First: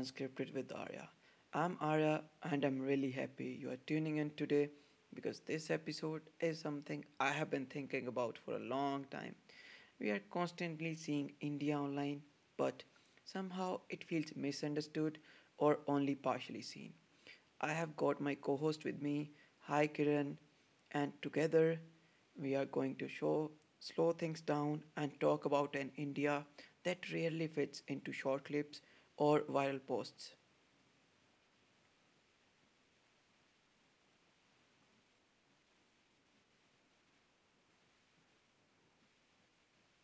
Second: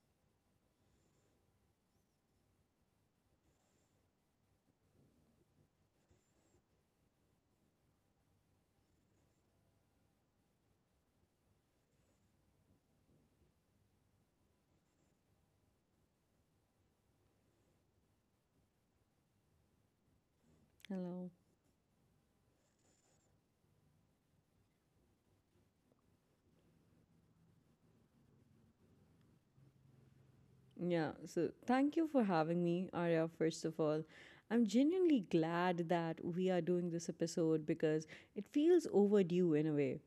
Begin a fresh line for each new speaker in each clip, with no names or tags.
Unscripted with Arya. I'm Arya and I'm really happy you are tuning in today because this episode is something I have been thinking about for a long time. We are constantly seeing India online, but somehow it feels misunderstood or only partially seen. I have got my co host with me. Hi Kiran and
Hello.
together we are going to show slow things down and talk about an India that rarely fits into short clips or viral posts.
Yeah, so thank you for having me, Arya, first of all. I'm genuinely glad that we are doing this episode because it feels overdue in a way.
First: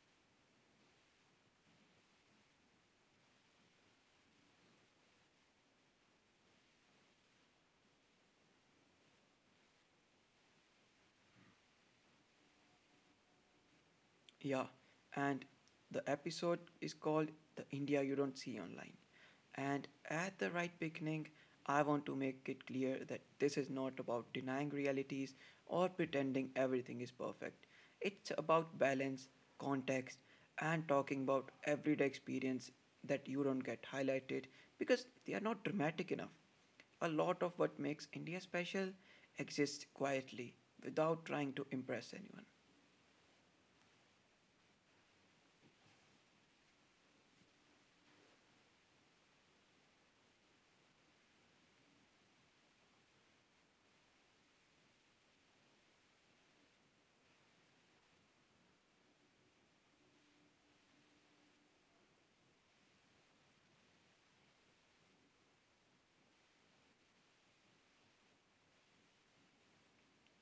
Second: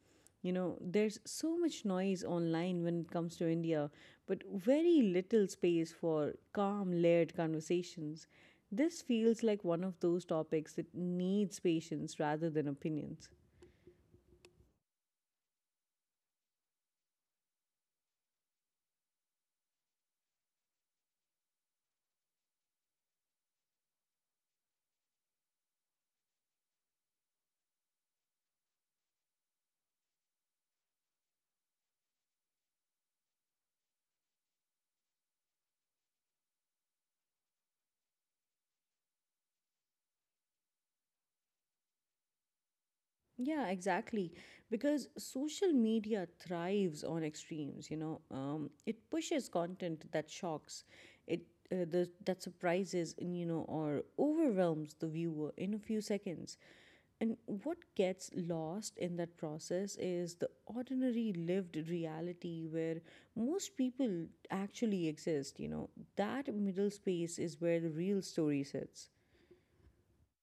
You know, there's so much noise online when it comes to India, but very little space for calm, layered conversations. This feels like one of those topics that needs patience rather than opinions.
Yeah, and the episode is called The India You Don't See Online. And at the right beginning, I want to make it clear that this is not about denying realities or pretending everything is perfect. It's about balance, context, and talking about everyday experience that you don't get highlighted because they are not dramatic enough. A lot of what makes India special exists quietly without trying to impress anyone.
Yeah, exactly. Because social media thrives on extremes, you know. It pushes content that shocks, it that surprises, and, you know, or overwhelms the viewer in a few seconds. And what gets lost in that process is the ordinary lived reality where most people actually exist, you know. That middle space is where the real story sits.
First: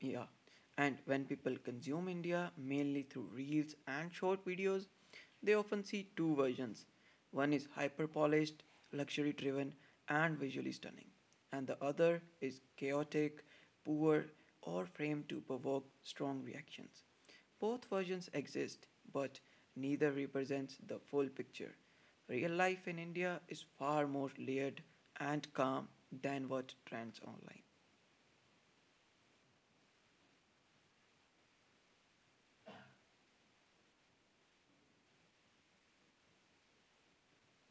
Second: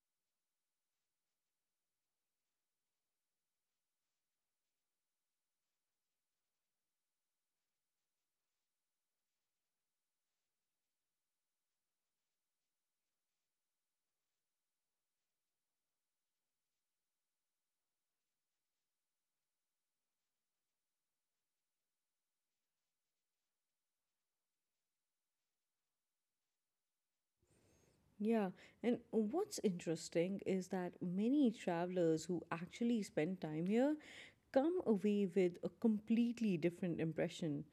Yeah, and when people consume India mainly through reels and short videos, they often see two versions. One is hyper polished, luxury driven, and visually stunning, and the other is chaotic, poor, or framed to provoke strong reactions. Both versions exist, but neither represents the full picture. Real life in India is far more layered and calm than what trends online.
Yeah, and what's interesting is that many travelers who actually spend time here come away with a completely different impression.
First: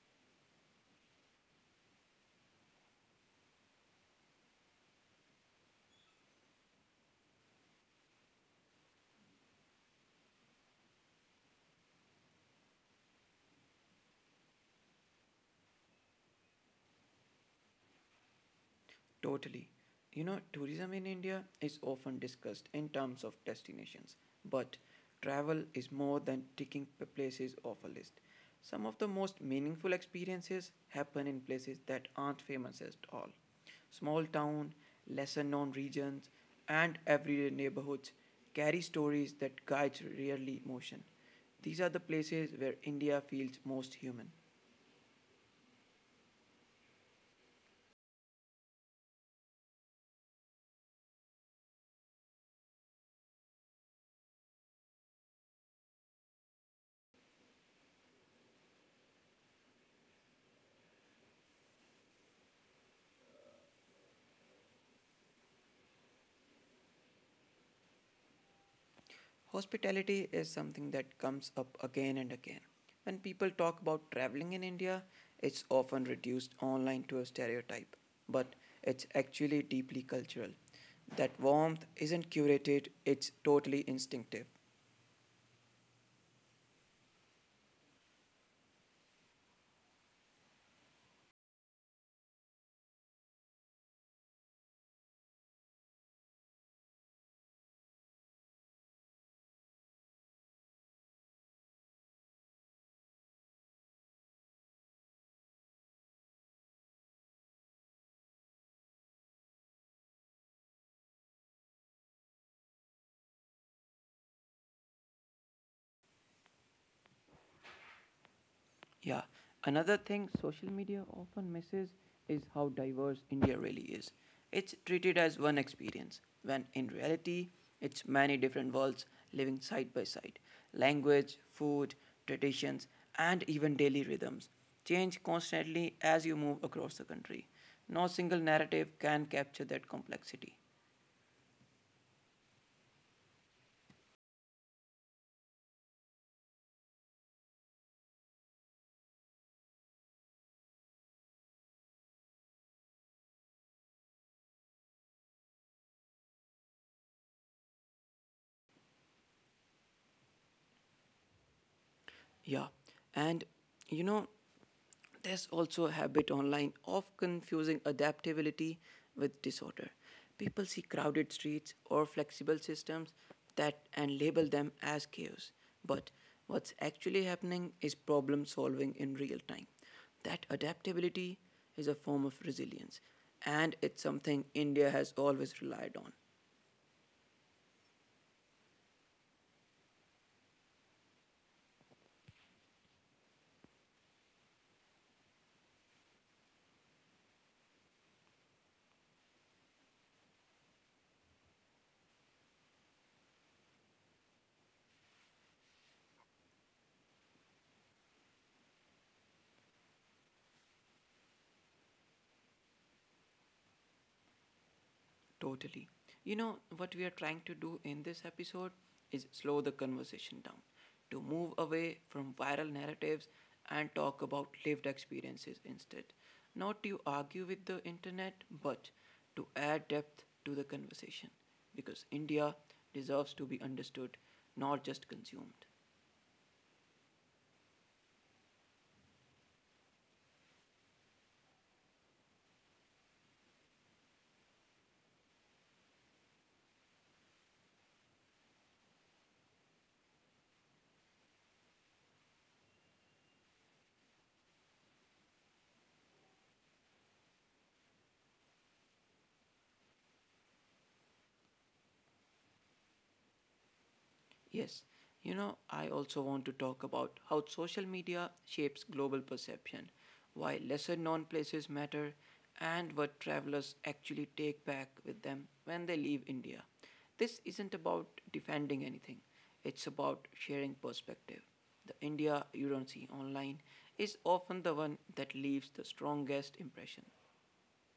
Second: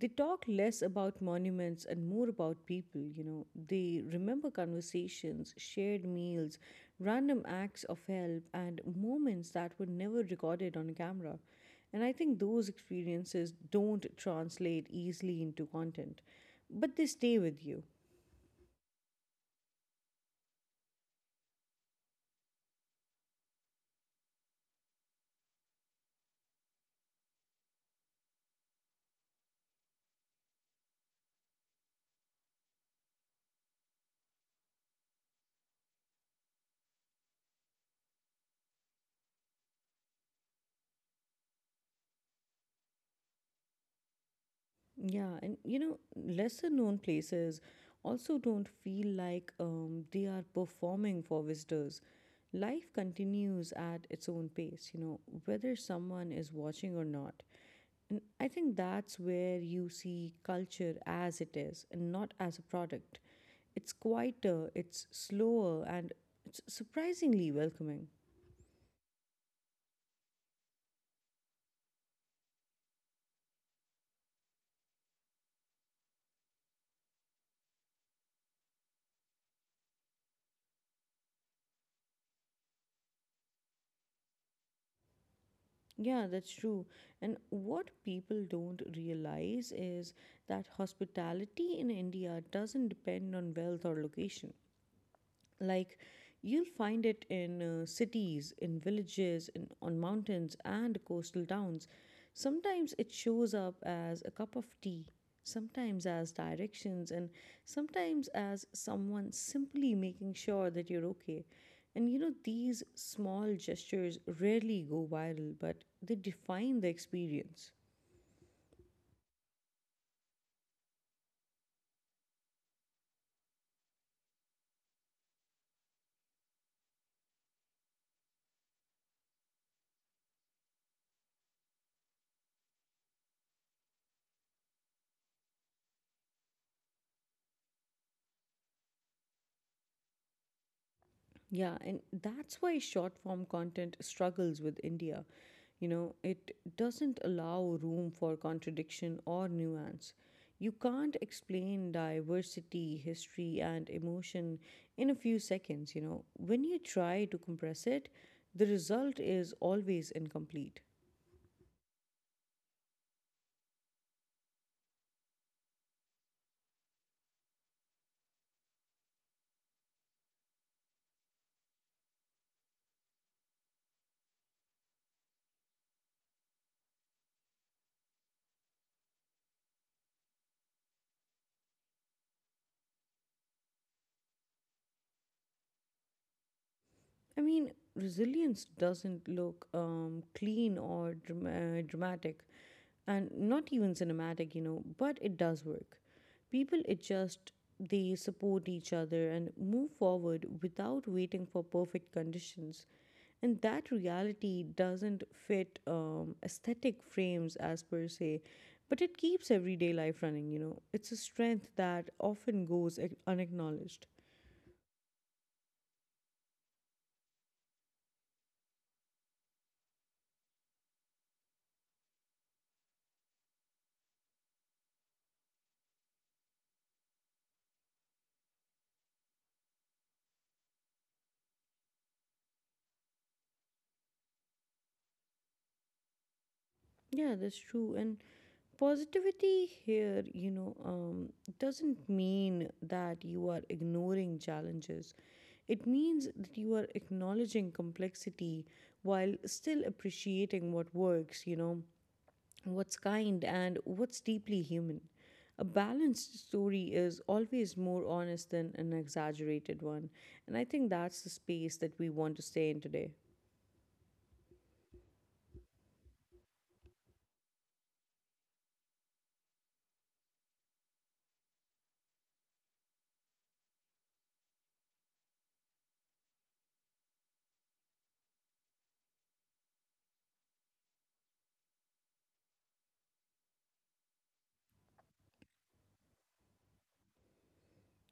They talk less about monuments and more about people, you know. They remember conversations, shared meals, random acts of help, and moments that were never recorded on camera. And I think those experiences don't translate easily into content, but they stay with you.
Totally. You know, tourism in India is often discussed in terms of destinations, but travel is more than ticking places off a list. Some of the most meaningful experiences happen in places that aren't famous at all. Small town, lesser known regions, and everyday neighborhoods carry stories that guides rarely motion. These are the places where India feels most human.
Yeah, and you know, lesser known places also don't feel like they are performing for visitors. Life continues at its own pace, you know, whether someone is watching or not. And I think that's where you see culture as it is and not as a product. It's quieter, it's slower, and it's surprisingly welcoming.
Hospitality is something that comes up again and again. When people talk about traveling in India, it's often reduced online to a stereotype, but it's actually deeply cultural. That warmth isn't curated, it's totally instinctive.
Yeah, that's true. And what people don't realize is that hospitality in India doesn't depend on wealth or location, like you'll find it in cities, in villages, in on mountains and coastal towns. Sometimes it shows up as a cup of tea, sometimes as directions, and sometimes as someone simply making sure that you're okay. And you know, these small gestures rarely go viral, but they define the experience.
Yeah. Another thing social media often misses is how diverse India really is. It's treated as one experience, when in reality, it's many different worlds living side by side. Language, food, traditions, and even daily rhythms change constantly as you move across the country. No single narrative can capture that complexity.
Yeah, and that's why short form content struggles with India. You know, it doesn't allow room for contradiction or nuance. You can't explain diversity, history, and emotion in a few seconds. You know, when you try to compress it, the result is always incomplete.
Yeah. And you know, there's also a habit online of confusing adaptability with disorder. People see crowded streets or flexible systems that and label them as chaos. But what's actually happening is problem solving in real time. That adaptability is a form of resilience, and it's something India has always relied on.
I mean, resilience doesn't look dramatic, and not even cinematic, you know, but it does work. People adjust, they support each other and move forward without waiting for perfect conditions. And that reality doesn't fit aesthetic frames as per se, but it keeps everyday life running, you know. It's a strength that often unacknowledged.
Totally. You know, what we are trying to do in this episode is slow the conversation down, to move away from viral narratives and talk about lived experiences instead. Not to argue with the internet, but to add depth to the conversation, because India deserves to be understood, not just consumed.
Yeah, that's true. And positivity here, you know, doesn't mean that you are ignoring challenges. It means that you are acknowledging complexity while still appreciating what works, you know, what's kind and what's deeply human. A balanced story is always more honest than an exaggerated one. And I think that's the space that we want to stay in today.
Yes, you know, I also want to talk about how social media shapes global perception, why lesser known places matter, and what travelers actually take back with them when they leave India. This isn't about defending anything, it's about sharing perspective. The India you don't see online is often the one that leaves the strongest impression.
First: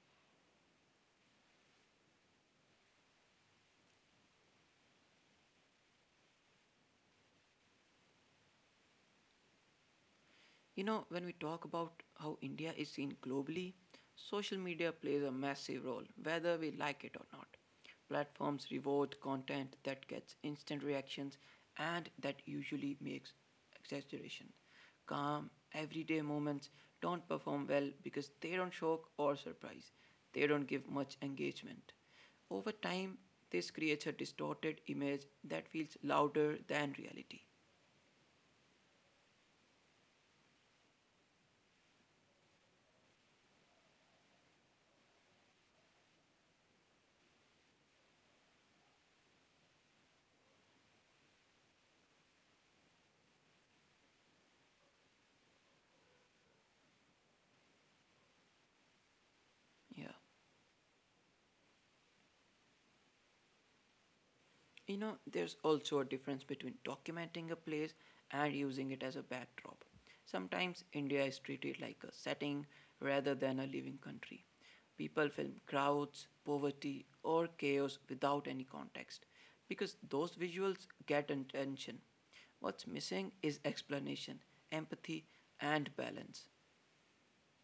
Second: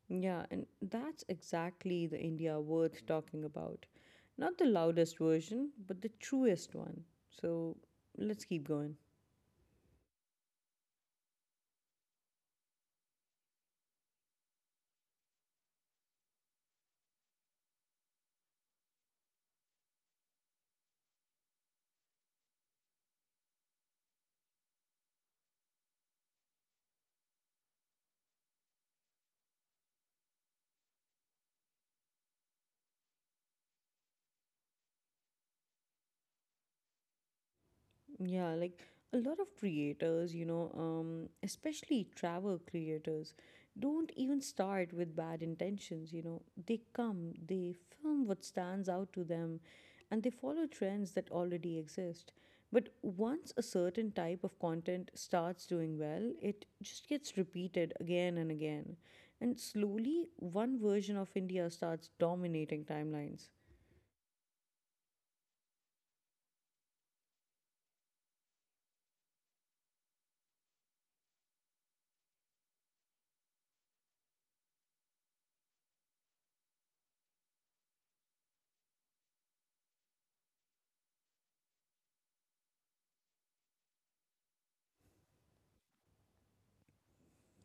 Yeah, and that's exactly the India worth talking about. Not the loudest version, but the truest one. So let's keep going.
You know, when we talk about how India is seen globally, social media plays a massive role, whether we like it or not. Platforms reward content that gets instant reactions and that usually makes exaggeration. Calm, everyday moments don't perform well because they don't shock or surprise. They don't give much engagement. Over time, this creates a distorted image that feels louder than reality.
Yeah, like a lot of creators, you know, especially travel creators, don't even start with bad intentions, you know. They come, they film what stands out to them, and they follow trends that already exist. But once a certain type of content starts doing well, it just gets repeated again and again. And
Yeah.
slowly, one version of India starts dominating timelines.
You know, there's also a difference between documenting a place and using it as a backdrop. Sometimes India is treated like a setting rather than a living country. People film crowds, poverty, or chaos without any context because those visuals get attention. What's missing is explanation, empathy, and balance.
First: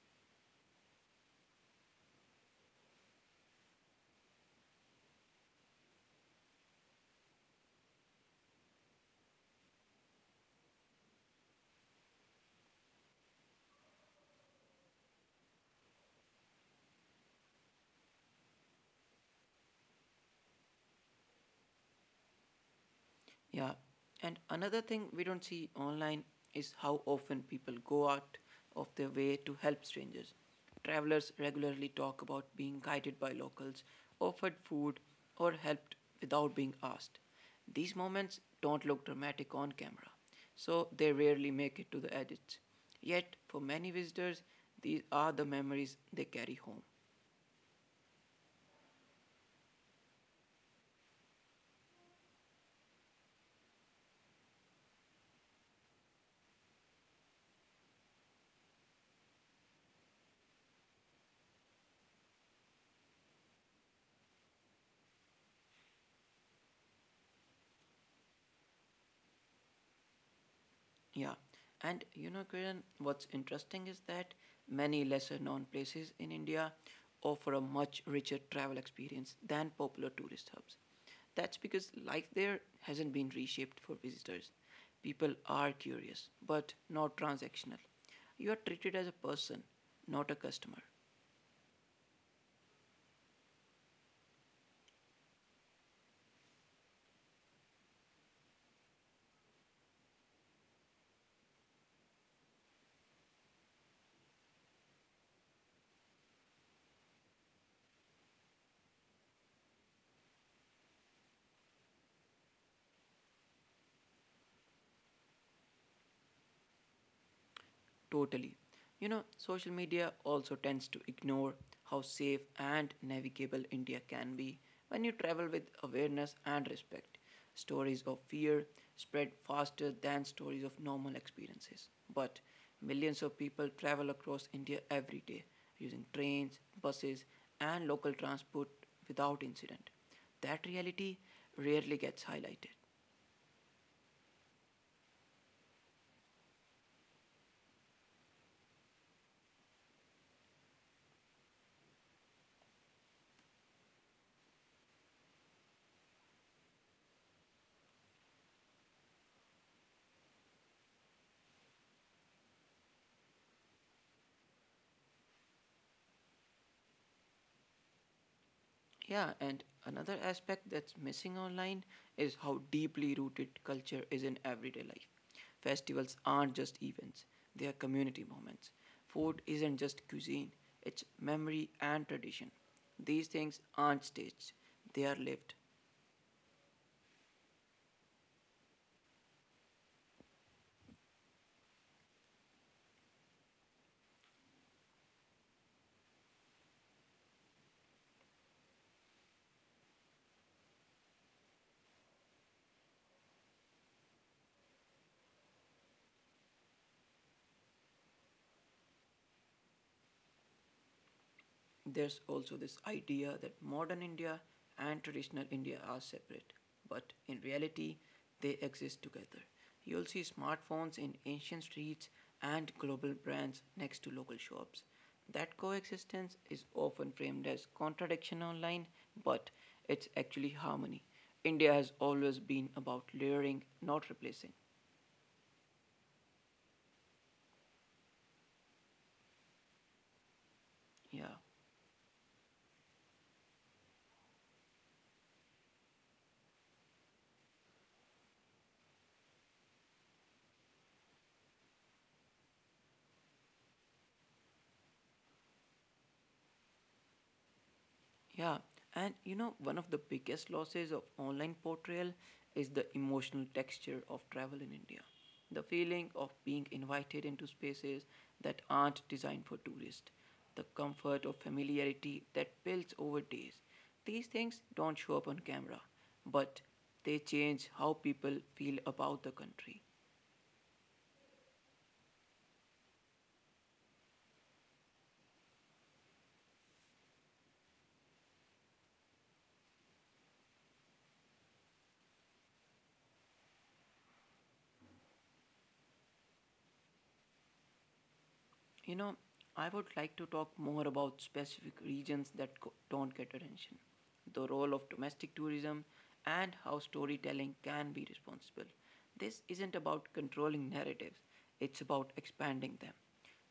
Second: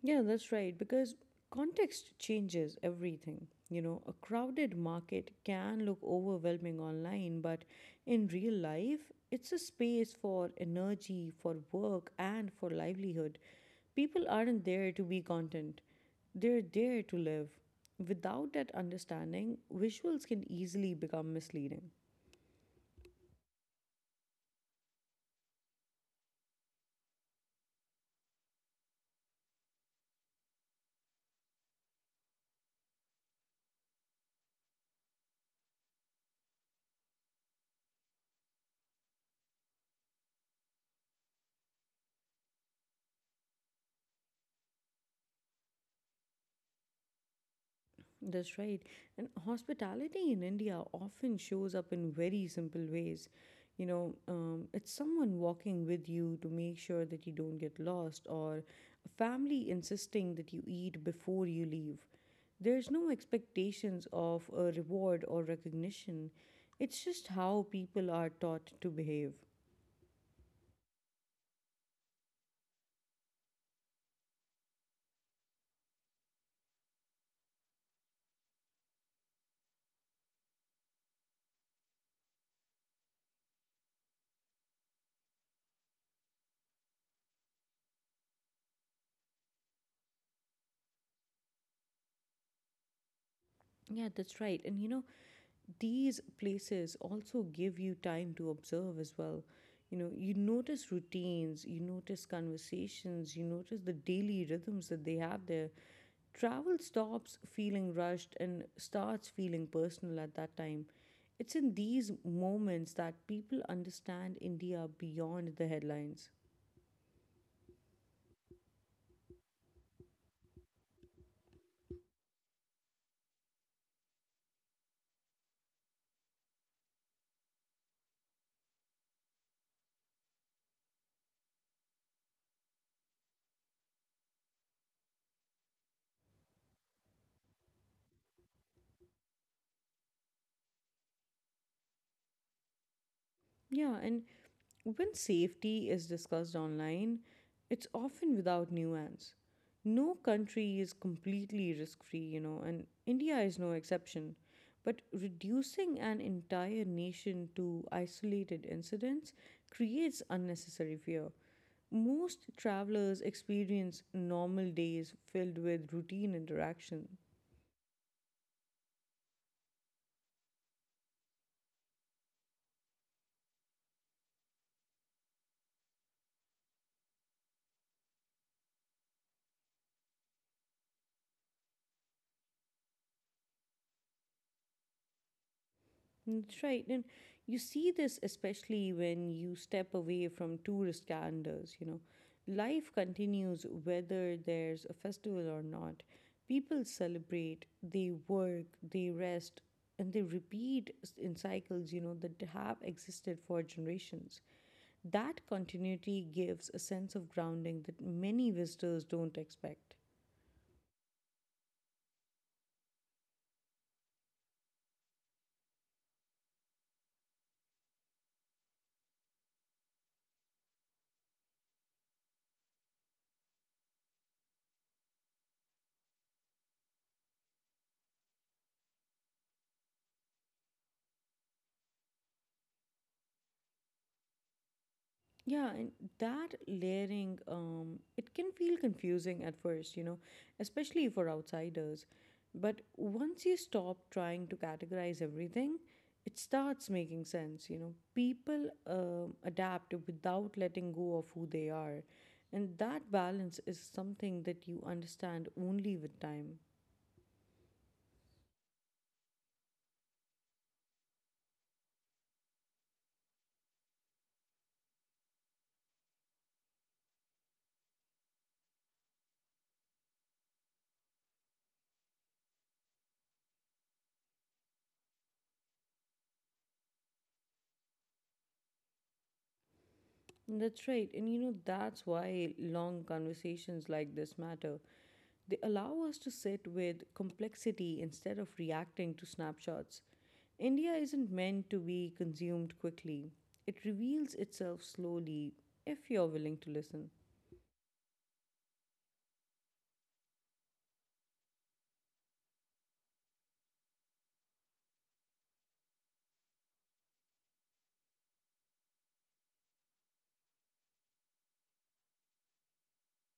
Yeah, that's right. Because context changes everything. You know, a crowded market can look overwhelming online, but in real life, it's a space for energy, for work, and for livelihood. People aren't there to be content, they're there to live. Without that understanding, visuals can easily become misleading.
Yeah. And another thing we don't see online is how often people go out of their way to help strangers. Travelers regularly talk about being guided by locals, offered food, or helped without being asked. These moments don't look dramatic on camera, so they rarely make it to the edits. Yet, for many visitors, these are the memories they carry home.
That's right. And hospitality in India often shows up in very simple ways. You know, it's someone walking with you to make sure that you don't get lost, or a family insisting that you eat before you leave. There's no expectations of a reward or recognition. It's just how people are taught to behave.
Yeah, and you know, Kiran, what's interesting is that many lesser known places in India offer a much richer travel experience than popular tourist hubs. That's because life there hasn't been reshaped for visitors. People are curious, but not transactional. You are treated as a person, not a customer.
Yeah, that's right. And you know, these places also give you time to observe as well. You know, you notice routines, you notice conversations, you notice the daily rhythms that they have there. Travel stops feeling rushed and starts feeling personal at that time. It's in these moments that people understand India beyond the headlines.
Totally. You know, social media also tends to ignore how safe and navigable India can be when you travel with awareness and respect. Stories of fear spread faster than stories of normal experiences. But millions of people travel across India every day using trains, buses, and local transport without incident. That reality rarely gets highlighted.
Yeah, and when safety is discussed online, it's often without nuance. No country is completely risk free, you know, and India is no exception. But reducing an entire nation to isolated incidents creates unnecessary fear. Most travelers experience normal days filled with routine interaction.
Yeah, and another aspect that's missing online is how deeply rooted culture is in everyday life. Festivals aren't just events, they are community moments. Food isn't just cuisine, it's memory and tradition. These things aren't staged, they are lived.
That's right. And you see this especially when you step away from tourist calendars, you know. Life continues whether there's a festival or not. People celebrate, they work, they rest, and they in cycles, you know, that have existed for generations. That continuity gives a sense of grounding that many visitors don't expect.
There's also this idea that modern India and traditional India are separate, but in reality, they exist together. You'll see smartphones in ancient streets and global brands next to local shops. That coexistence is often framed as contradiction online, but it's actually harmony. India has always been about layering, not replacing.
Yeah, and that layering, it can feel confusing at first, you know, especially for
Yeah.
outsiders. But once you stop trying to categorize everything, it starts making sense, you know. People adapt without letting go of who they are. And that balance is something that you understand only with time.
Yeah, and you know, one of the biggest losses of online portrayal is the emotional texture of travel in India. The feeling of being invited into spaces that aren't designed for tourists, the comfort of familiarity that builds over days. These things don't show up on camera, but they change how people feel about the country.
That's right. And you know, that's why long conversations like this matter. They allow us to sit with complexity instead of reacting to snapshots. India isn't meant to be consumed quickly, it reveals itself slowly if you're willing to listen.
You know, I would like to talk more about specific regions that don't get attention, the role of domestic tourism, and how storytelling can be responsible. This isn't about controlling narratives, it's about expanding them.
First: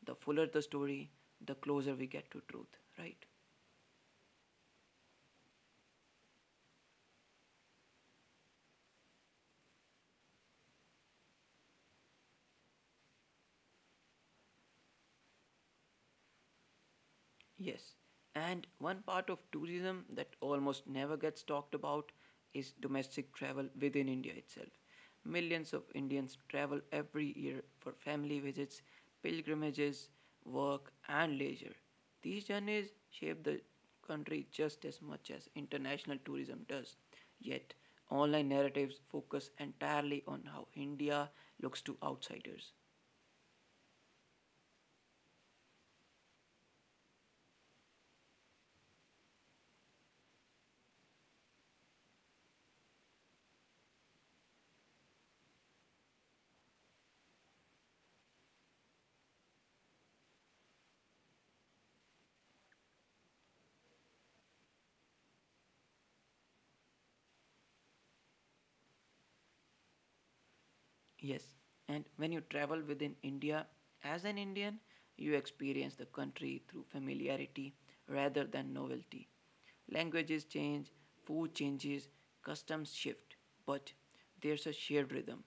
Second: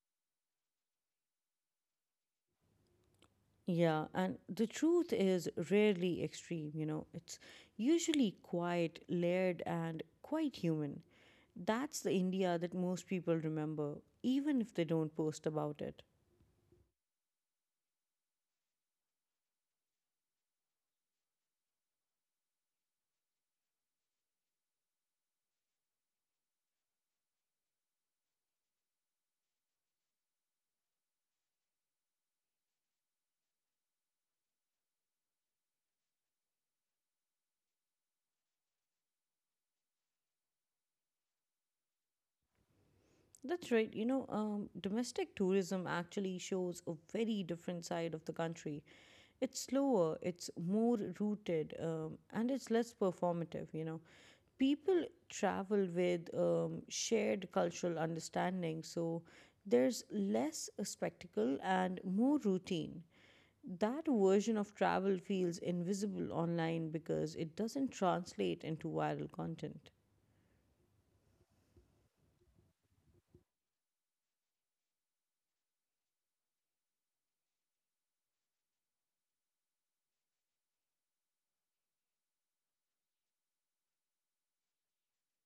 The fuller the story, the closer we get to truth, right?
Yeah, and the truth is rarely extreme, you know, it's usually quite layered and quite human. That's the India that most people remember, even if they don't post about it.
Yes, and one part of tourism that almost never gets talked about is domestic travel within India itself. Millions of Indians travel every year for family visits, pilgrimages, work, and leisure. These journeys shape the country just as much as international tourism does. Yet, online narratives focus entirely on how India looks to outsiders.
That's right. You know, domestic tourism actually shows a very different side of the country. It's slower, it's more rooted, and it's less performative. You know, people travel with shared cultural understanding, so there's less a spectacle and more routine. That version of travel feels invisible online because it doesn't translate into viral content.
Yes, and when you travel within India, as an Indian, you experience the country through familiarity rather than novelty. Languages change, food changes, customs shift, but there's a shared rhythm.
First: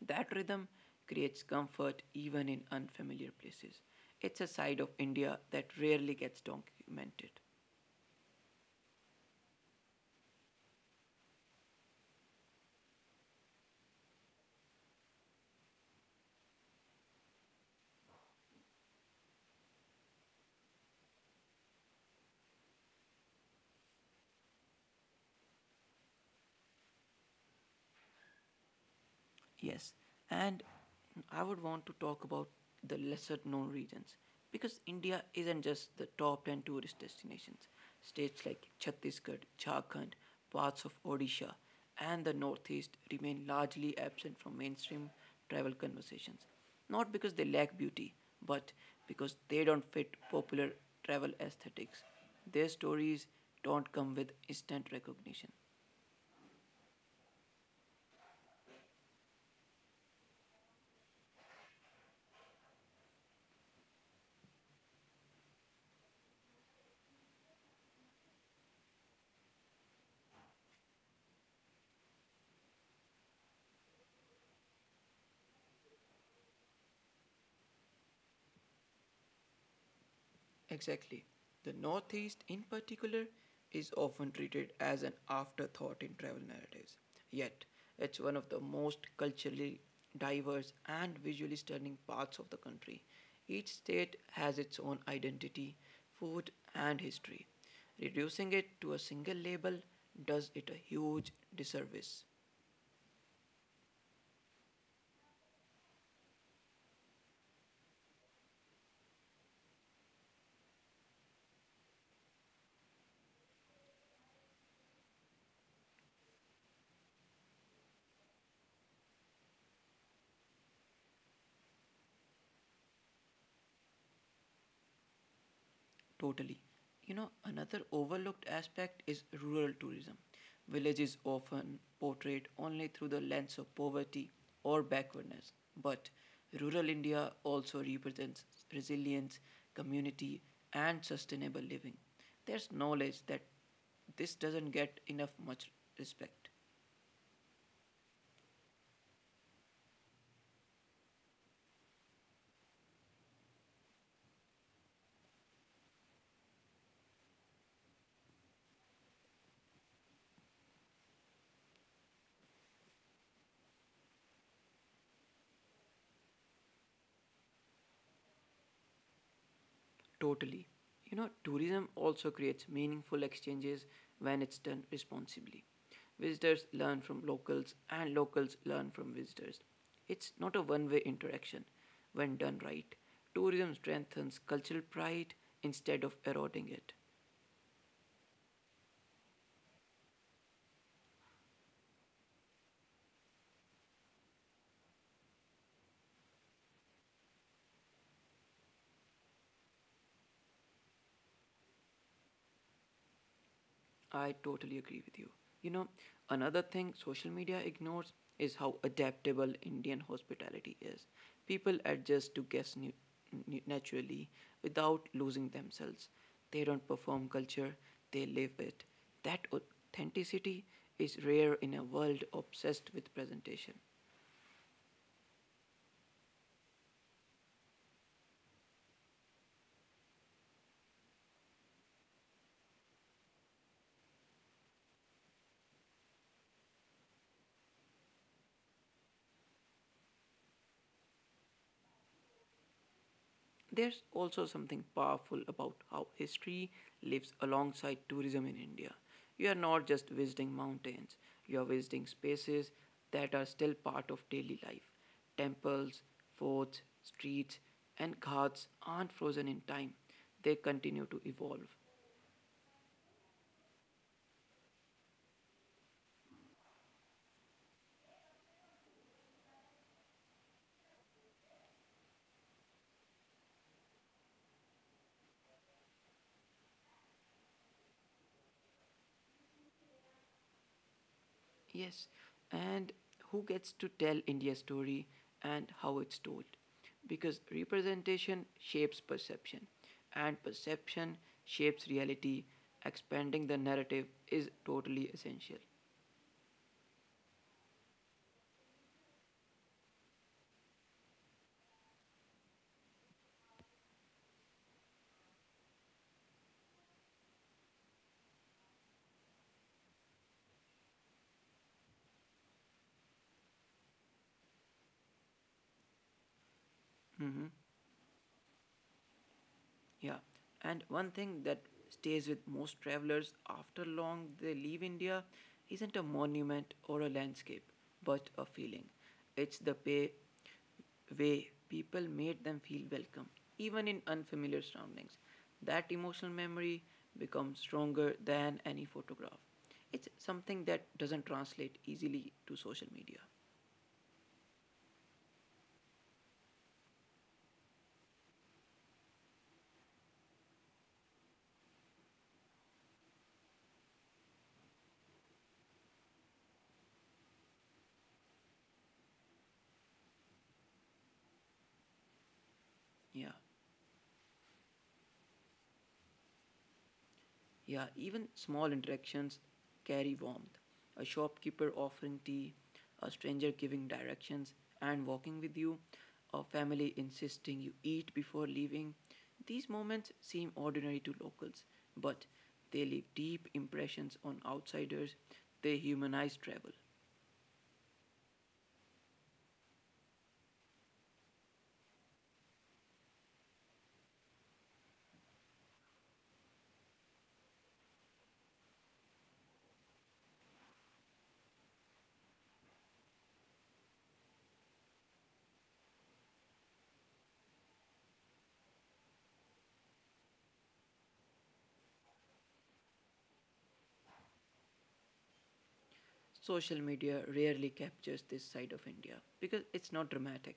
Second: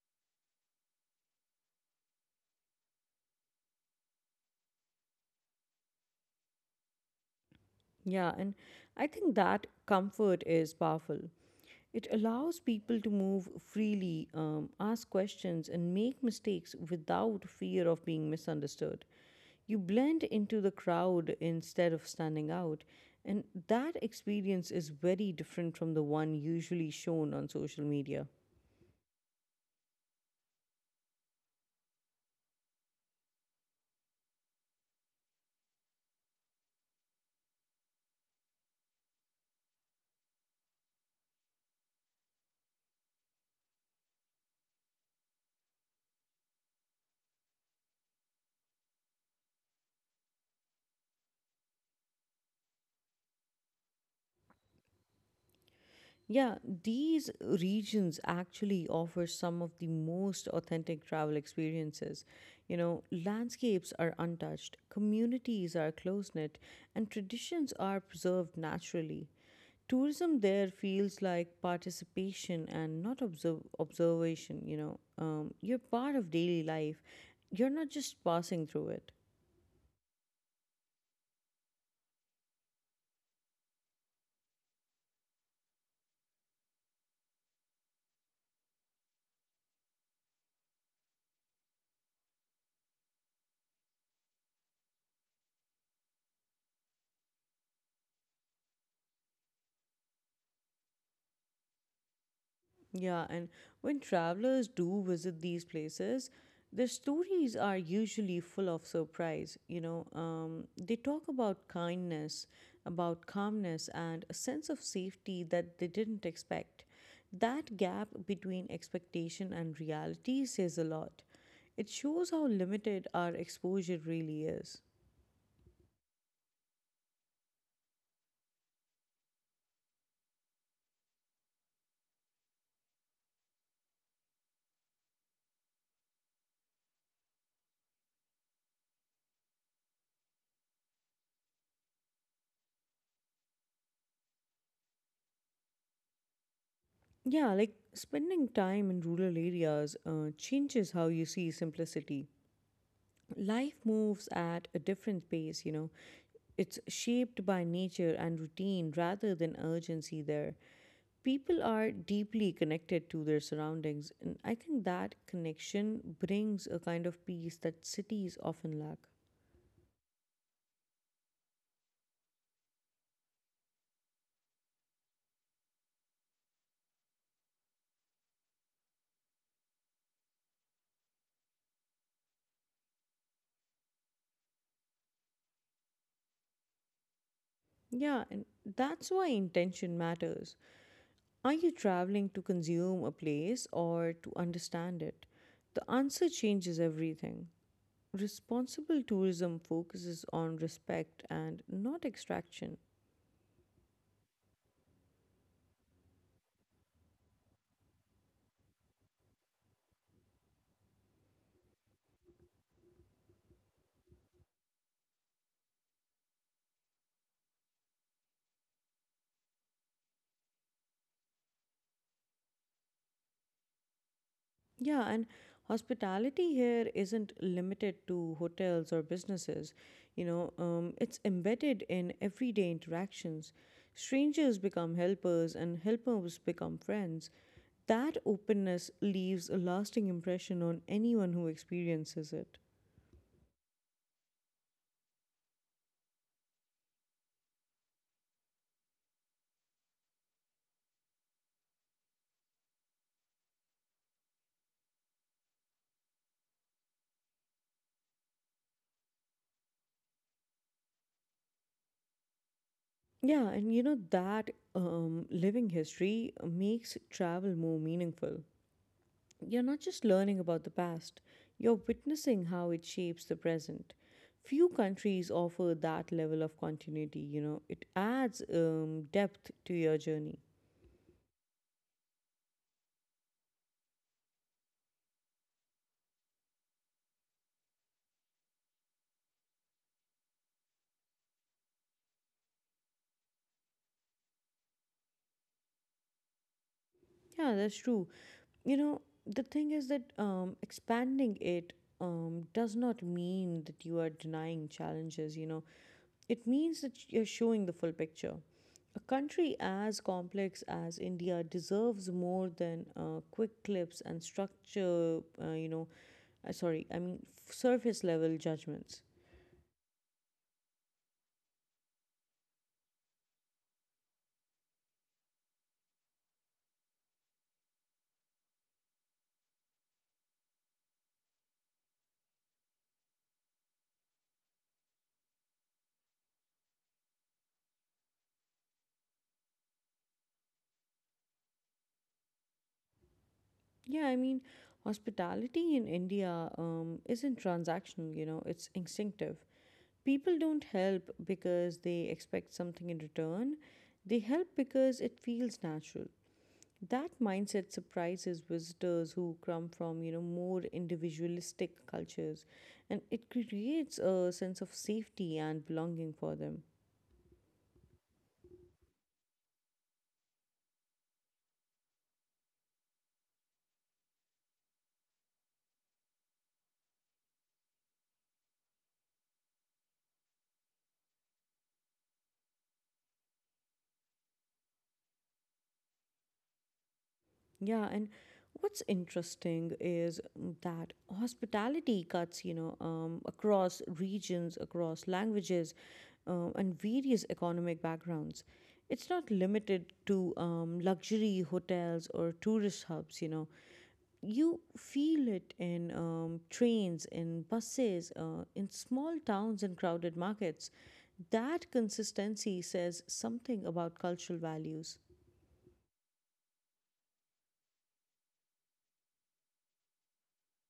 That rhythm creates comfort even in unfamiliar places. It's a side of India that rarely gets documented.
Yeah, and I think that comfort is powerful. It allows people to move freely, ask questions, and make mistakes without fear of being misunderstood. You blend into the crowd instead of standing out, and that experience is very different from the one usually shown on social media.
Yes, and I would want to talk about the lesser known regions because India isn't just the top 10 tourist destinations. States like Chhattisgarh, Jharkhand, parts of Odisha, and the Northeast remain largely absent from mainstream travel conversations. Not because they lack beauty, but because they don't fit popular travel aesthetics. Their stories don't come with instant recognition.
Yeah, these regions actually offer some of the most authentic travel experiences. You know, landscapes are untouched, communities are close knit, and traditions are preserved naturally. Tourism there feels like participation and not observation. You know, you're part of daily life, you're not just passing through it.
Exactly. The Northeast, in particular, is often treated as an afterthought in travel narratives. Yet, it's one of the most culturally diverse and visually stunning parts of the country. Each state has its own identity, food, and history. Reducing it to a single label does it a huge disservice.
Yeah, and when travelers do visit these places, their stories are usually full of surprise. You know, they talk about kindness, about calmness, and a sense of safety that they didn't expect. That gap between expectation and reality says a lot. It shows how limited our exposure really is.
Totally. You know, another overlooked aspect is rural tourism. Villages often portrayed only through the lens of poverty or backwardness, but rural India also represents resilience, community, and sustainable living. There's knowledge that this doesn't get enough much respect.
Yeah, like spending time in rural areas changes how you see simplicity. Life moves at a different pace, you know. It's shaped by nature and routine rather than urgency there. People are deeply connected to their surroundings, and I think that connection brings a kind of peace that cities often lack.
Totally. You know, tourism also creates meaningful exchanges when it's done responsibly. Visitors learn from locals, and locals learn from visitors. It's not a one way interaction when done right. Tourism strengthens cultural pride instead of eroding it.
Yeah, and that's why intention matters. Are you traveling to consume a place or to understand it? The answer changes everything. Responsible tourism focuses on respect and not extraction.
I totally agree with you. You know, another thing social media ignores is how adaptable Indian hospitality is. People adjust to guests naturally without losing themselves. They don't perform culture, they live it. That authenticity is rare in a world obsessed with presentation.
Yeah, and hospitality here isn't limited to hotels or businesses. You know, it's embedded in everyday interactions. Strangers become helpers, and helpers become friends. That openness leaves a lasting impression on anyone who experiences it.
There's also something powerful about how history lives alongside tourism in India. You are not just visiting mountains, you are visiting spaces that are still part of daily life. Temples, forts, streets, and ghats aren't frozen in time, they continue to evolve.
Yeah, and you know, that living history makes travel more meaningful. You're not just learning about the past, you're witnessing how it shapes the present. Few countries offer that level of continuity, you know, it adds depth to your journey.
Yes, and who gets to tell India's story and how it's told? Because representation shapes perception, and perception shapes reality. Expanding the narrative is totally essential.
Yeah, that's true. You know, the thing is that expanding it does not mean that you are denying challenges, you know, it means that you're showing the full picture. A country as complex as India deserves more than quick clips and sorry, I mean
Mhm.
surface level judgments.
Yeah, and one thing that stays with most travelers after long they leave India isn't a monument or a landscape, but a feeling. It's the way people made them feel welcome, even in unfamiliar surroundings. That emotional memory becomes stronger than any photograph. It's something that doesn't translate easily to social media.
Yeah, I mean hospitality in India isn't transactional, you know, it's instinctive. People don't help because they expect something in return, they help because it feels natural. That mindset surprises visitors who come from, you know, more individualistic cultures, and it
Yeah.
creates a sense of safety and belonging for them.
Yeah, even small interactions carry warmth. A shopkeeper offering tea, a stranger giving directions and walking with you, a family insisting you eat before leaving. These moments seem ordinary to locals, but they leave deep impressions on outsiders. They humanize travel.
Yeah, and what's interesting is that hospitality cuts, you know, across regions, across languages, and various economic backgrounds. It's not limited to luxury hotels or tourist hubs, you know. You feel it in trains, in buses, in small towns and crowded markets. That consistency says something about cultural values.
Social media rarely captures this side of India because it's not dramatic.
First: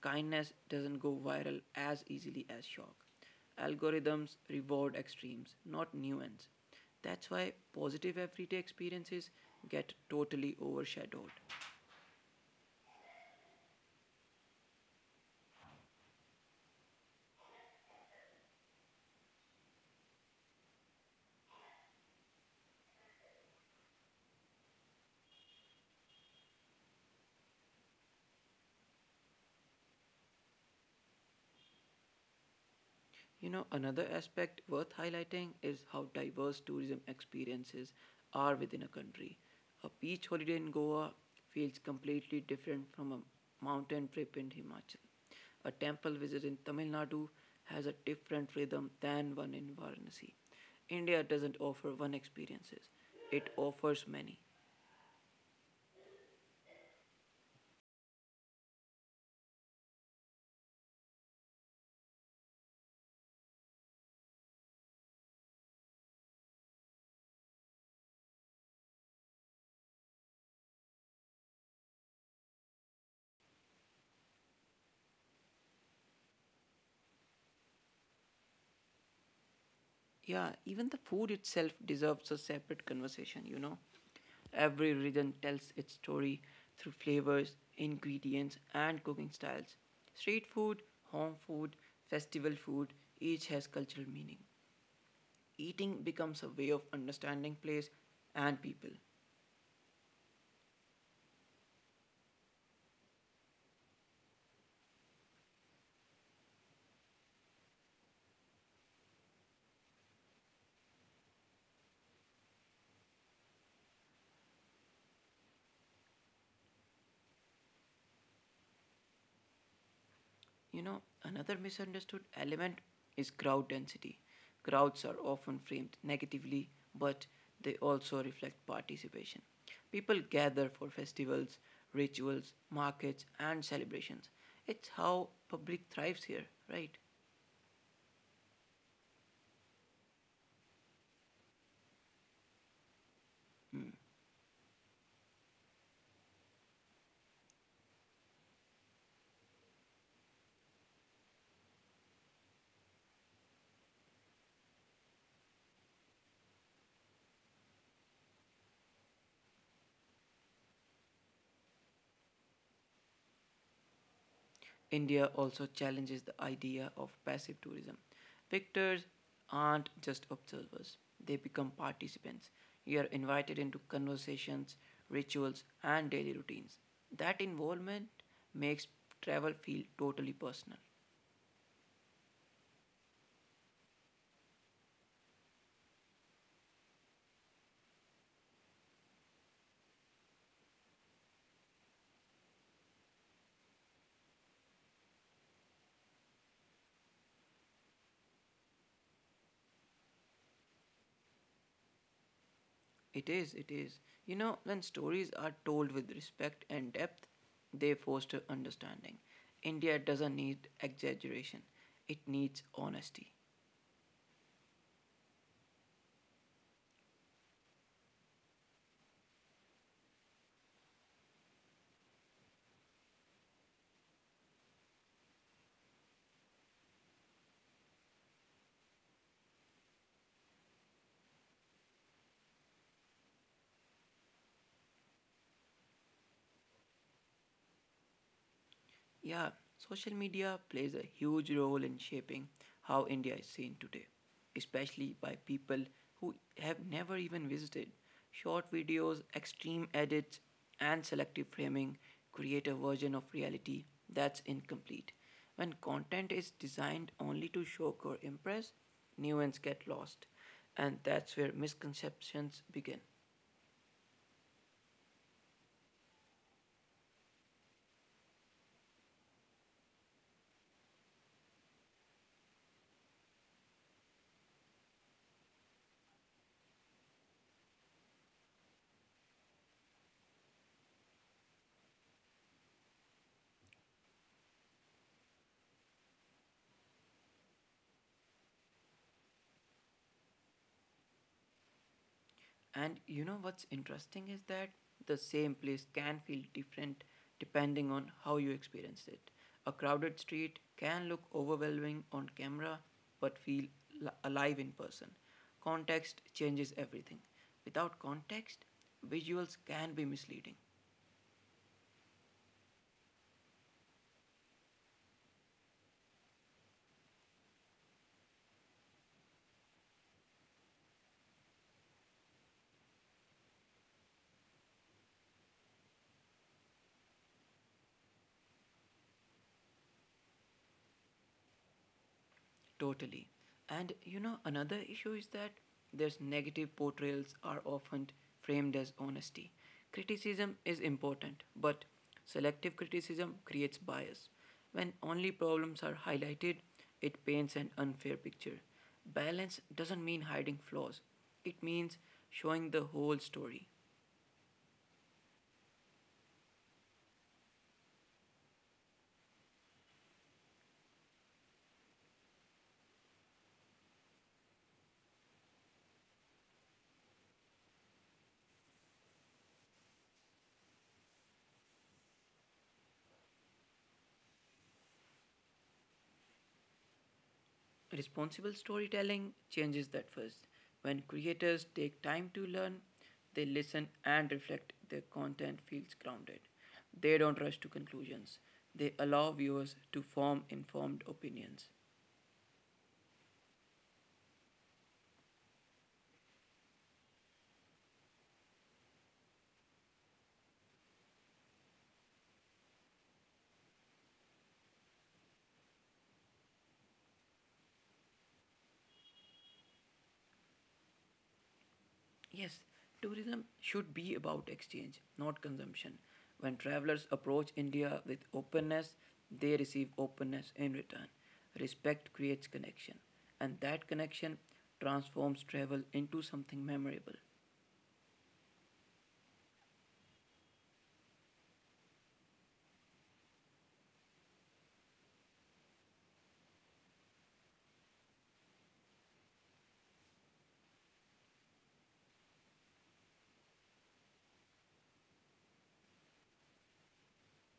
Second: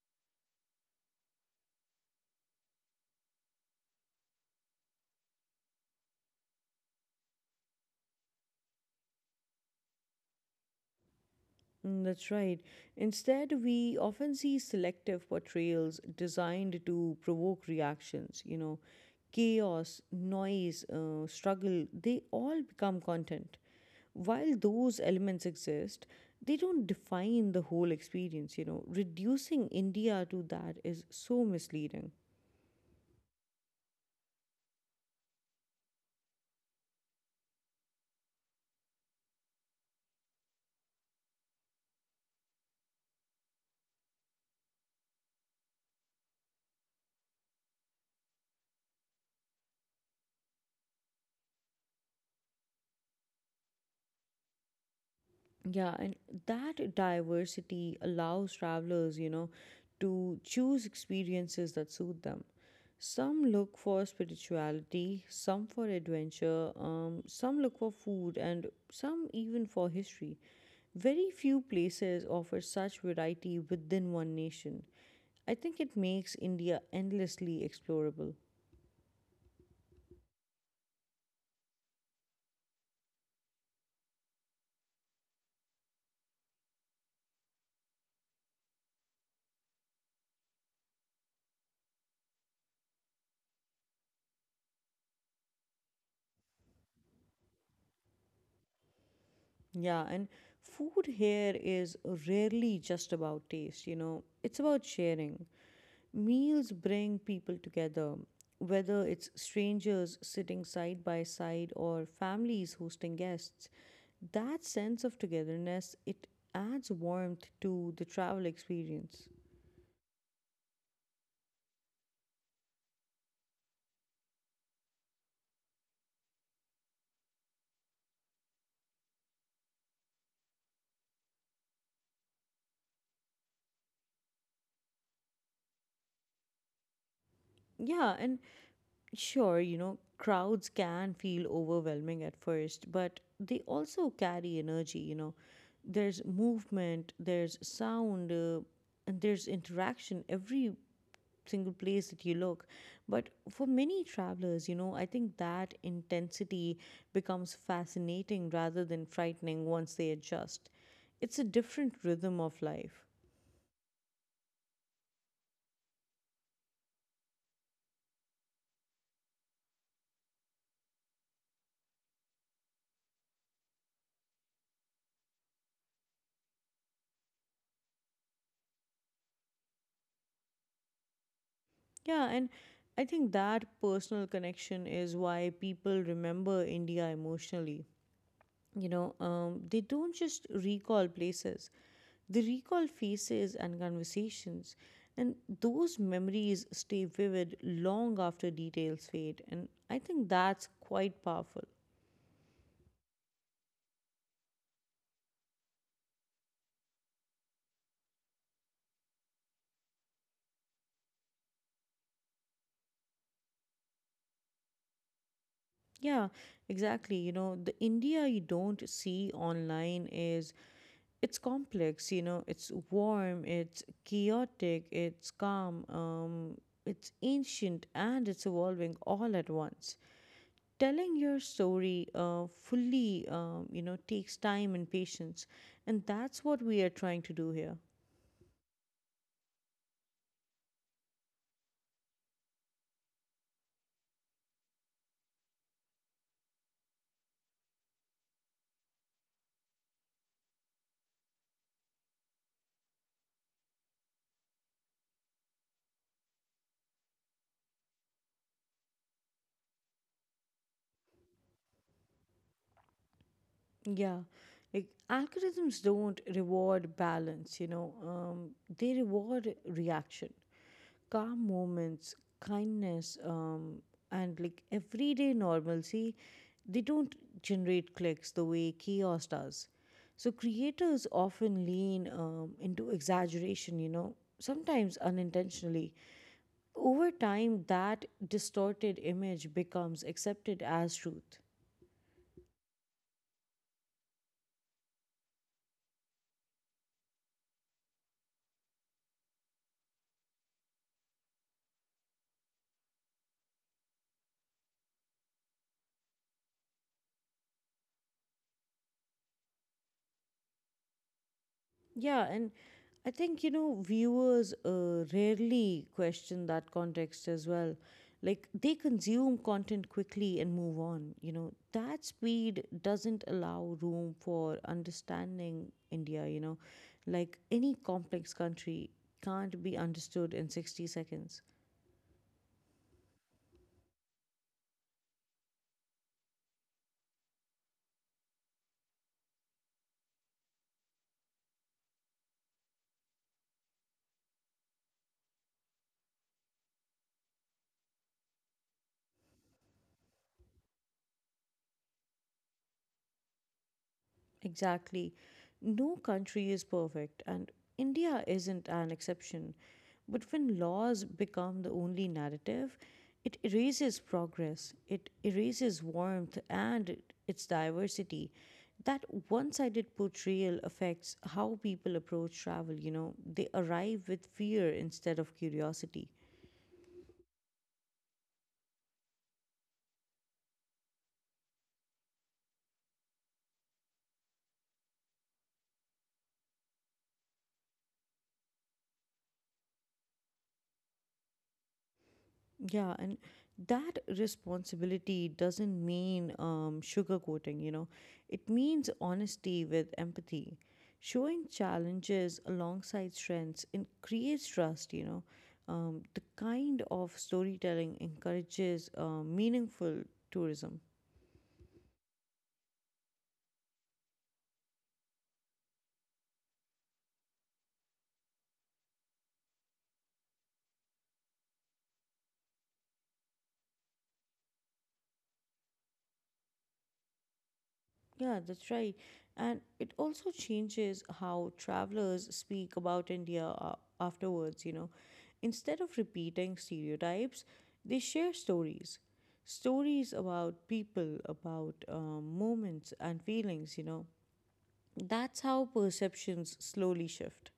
Kindness doesn't go viral as easily as shock. Algorithms reward extremes, not nuance. That's why positive everyday experiences get totally overshadowed.
Mm, that's right. Instead, we often see selective portrayals designed to provoke reactions. You know, chaos, noise, struggle, they all become content. While those elements exist, they don't define the whole experience. You know, reducing India to that is so misleading.
You know, another aspect worth highlighting is how diverse tourism experiences are within a country. A beach holiday in Goa feels completely different from a mountain trip in Himachal. A temple visit in Tamil Nadu has a different rhythm than one in Varanasi. India doesn't offer one experiences, it offers many.
Yeah, and that diversity allows travelers, you know, to choose experiences that suit them. Some look for spirituality, some for adventure, some look for food, and some even for history. Very few places offer such variety within one nation. I think it makes India endlessly explorable.
Yeah, even the food itself deserves a separate conversation. Every region tells its story through flavors, ingredients, and cooking styles. Street food, home food, festival food, each has cultural meaning. Eating becomes a way of understanding place and people.
Yeah, and food here is rarely just about taste, you know, it's about sharing. Meals bring people together, whether it's strangers sitting side by side or families hosting guests. That sense of togetherness, it adds warmth to the travel experience.
You know, another misunderstood element is crowd density. Crowds are often framed negatively, but they also reflect participation. People gather for festivals, rituals, markets, and celebrations. It's how public thrives here, right?
Yeah, and sure, you know, crowds can feel overwhelming at first, but they
Hmm.
also carry energy, you know. There's movement, there's sound, and there's interaction. Every single place that you look. But for many travelers, you know, I think that intensity becomes fascinating rather than frightening once they adjust. It's a different rhythm of life.
India also challenges the idea of passive tourism. Victors aren't just observers, they become participants. You are invited into conversations, rituals, and daily routines. That involvement makes travel feel totally personal.
Yeah, and I think that personal connection is why people remember India emotionally. They don't just recall places, they recall faces and conversations, and those memories stay vivid long after details fade. And I think that's quite powerful.
It is, it is. You know, when stories are told with respect and depth, they foster understanding. India doesn't need exaggeration, it needs honesty.
Yeah, exactly. You know, the India you don't see online is it's complex, you know, it's warm, it's chaotic, it's calm, it's ancient, and it's evolving all at once. Telling your story fully, you know, takes time and patience, and that's what we are trying to do here.
Yeah, social media plays a huge role in shaping how India is seen today, especially by people who have never even visited. Short videos, extreme edits, and selective framing create a version of reality that's incomplete. When content is designed only to shock or impress, nuance get lost, and that's where misconceptions begin.
Yeah, like algorithms don't reward balance, you know. They reward reaction, calm moments, kindness, and like everyday normalcy. They don't generate clicks the way chaos does, so creators often lean into exaggeration, you know, sometimes unintentionally. Over time that distorted image becomes accepted as truth.
And you know what's interesting is that the same place can feel different depending on how you experience it. A crowded street can look overwhelming on camera but feel alive in person. Context changes everything. Without context, visuals can be misleading.
Yeah, and I think, you know, viewers rarely question that context as well. Like, they consume content quickly and move on, you know. That speed doesn't allow room for understanding India, you know. Like, any complex country can't be understood in 60 seconds.
Totally. And you know, another issue is that there's negative portrayals are often framed as honesty. Criticism is important, but selective criticism creates bias. When only problems are highlighted, it paints an unfair picture. Balance doesn't mean hiding flaws, it means showing the whole story.
Exactly. No country is perfect, and India isn't an exception. But when laws become the only narrative, it erases progress, it erases warmth and its diversity. That one sided portrayal affects how people approach travel, you know, they arrive with fear instead of curiosity.
Responsible storytelling changes that first. When creators take time to learn, they listen and reflect, their content feels grounded. They don't rush to conclusions. They allow viewers to form informed opinions.
Yeah, and that responsibility doesn't mean sugarcoating, you know, it means honesty with empathy. Showing challenges alongside strengths and creates trust, you know. The kind of storytelling encourages meaningful tourism.
Yes, tourism should be about exchange, not consumption. When travelers approach India with openness, they receive openness in return. Respect creates connection, and that connection transforms travel into something memorable.
Yeah, that's right. And it also changes how travelers speak about India afterwards, you know. Instead of repeating stereotypes, they share stories. Stories about people, about moments and feelings, you know. That's how perceptions slowly shift.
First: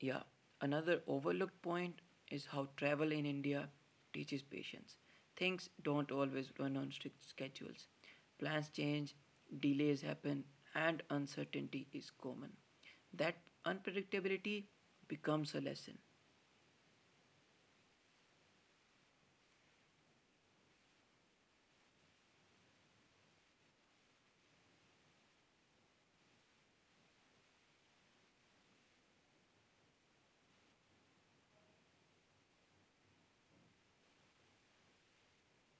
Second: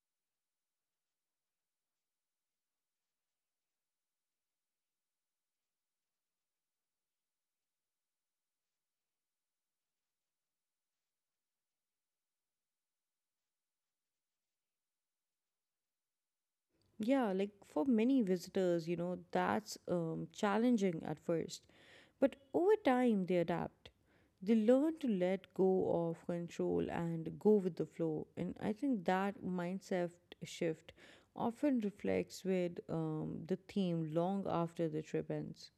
Yeah, another overlooked point is how travel in India teaches patience. Things don't always run on strict schedules. Plans change, delays happen, and uncertainty is common. That unpredictability becomes a lesson.
Yeah, like for many visitors, you know, that's challenging at first. But over time, they adapt. They learn to let go of control and go with the flow. And I think that mindset shift often reflects with the theme long after the trip ends.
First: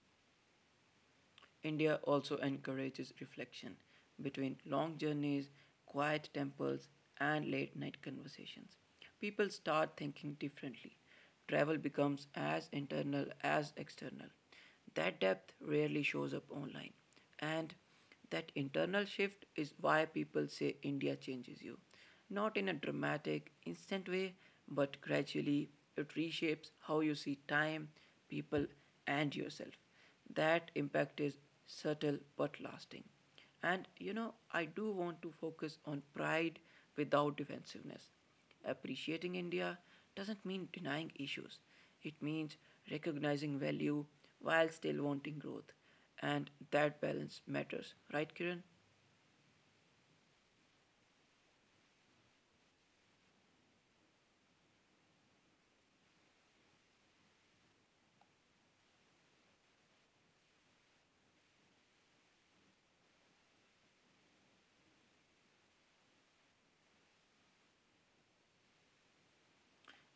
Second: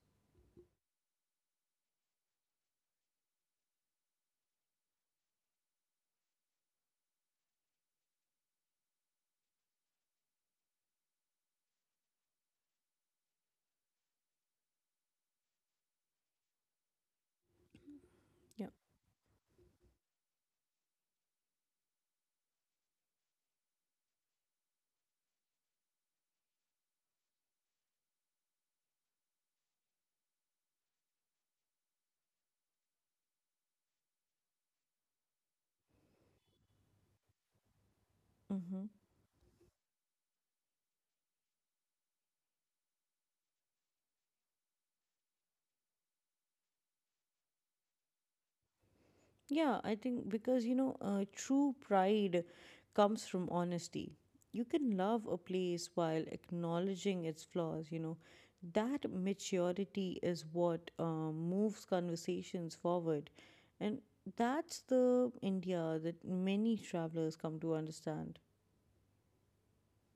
India also encourages reflection between long journeys, quiet temples, and late night conversations. People start thinking differently. Travel becomes as internal as external. That depth rarely shows up online. And that
Yeah.
internal shift is why people say India changes you. Not in a dramatic, instant way, but gradually it reshapes how you see time, people, and yourself. That impact is subtle but lasting. And you know, I do want to focus on pride without defensiveness.
Mm-hmm.
Appreciating India doesn't mean denying issues, it means recognizing value while still wanting growth. And that balance matters, right, Kiran?
Yeah, I think because, you know, true pride comes from honesty. You can love a place while acknowledging its flaws, you know. That maturity is what moves conversations forward. And that's the India that many travelers come to understand.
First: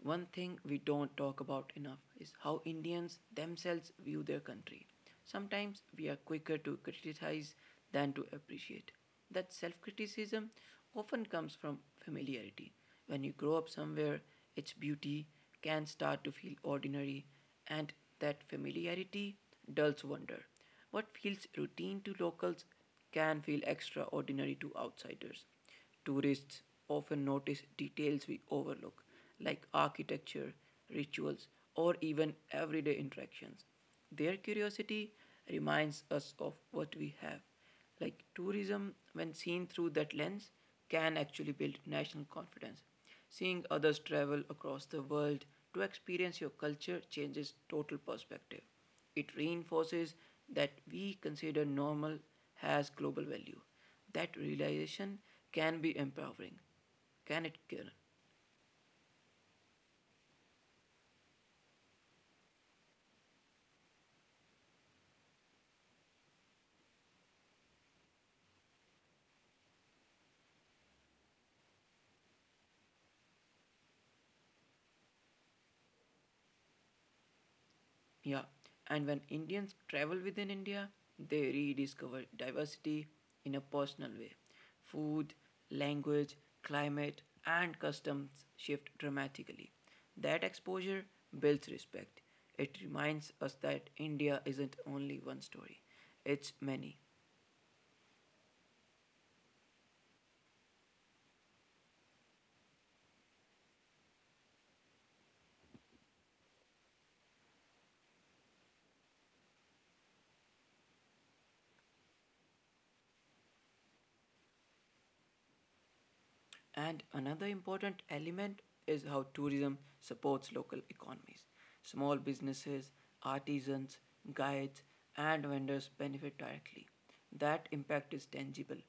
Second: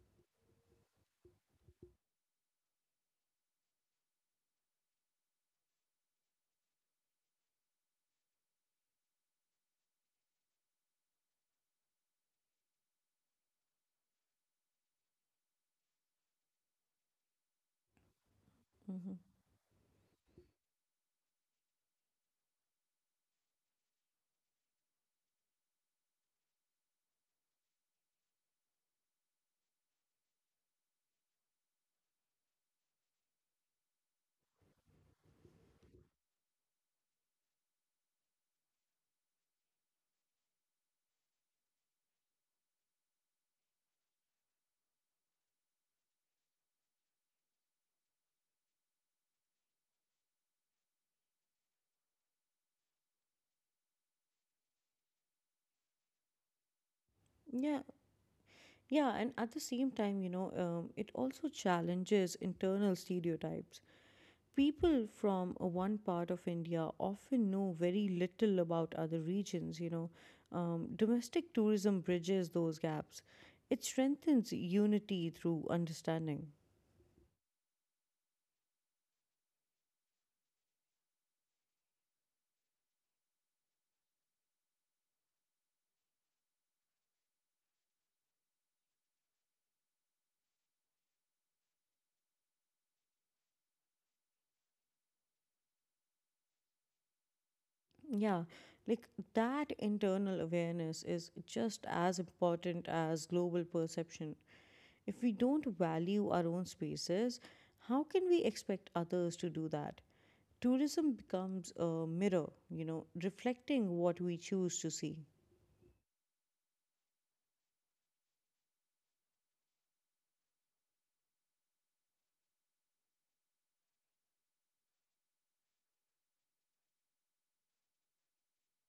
One thing we don't talk about enough is how Indians themselves view their country. Sometimes we are quicker to criticize than to appreciate. That self criticism often comes from familiarity. When you grow up somewhere, its beauty can start to feel ordinary, and that
Hmm.
familiarity dulls wonder. What feels routine to locals can feel extraordinary to outsiders. Tourists often notice details we overlook, like architecture, rituals, or even everyday interactions. Their curiosity reminds us of what we have. Like tourism, when seen through that lens, can actually build national confidence. Seeing others travel across the world to experience your culture changes total perspective. It reinforces that we consider normal has global value. That realization can be empowering. Can it,
Yeah,
Kiran?
yeah, and at the same time, you know, it also challenges internal stereotypes. People from one part of India often know very little about other regions, you know. Domestic tourism bridges those gaps, it strengthens unity through understanding.
Yeah. And when Indians travel within India, they rediscover diversity in a personal way. Food, language, climate, and customs shift dramatically. That exposure builds respect. It reminds us that India isn't only one story, it's many.
Yeah, like that internal awareness is just as important as global perception. If we don't value our own spaces, how can we expect others to do that? Tourism becomes a mirror, you know, reflecting what we choose to see.
And another important element is how tourism supports local economies. Small businesses, artisans, guides, and vendors benefit directly. That impact is tangible.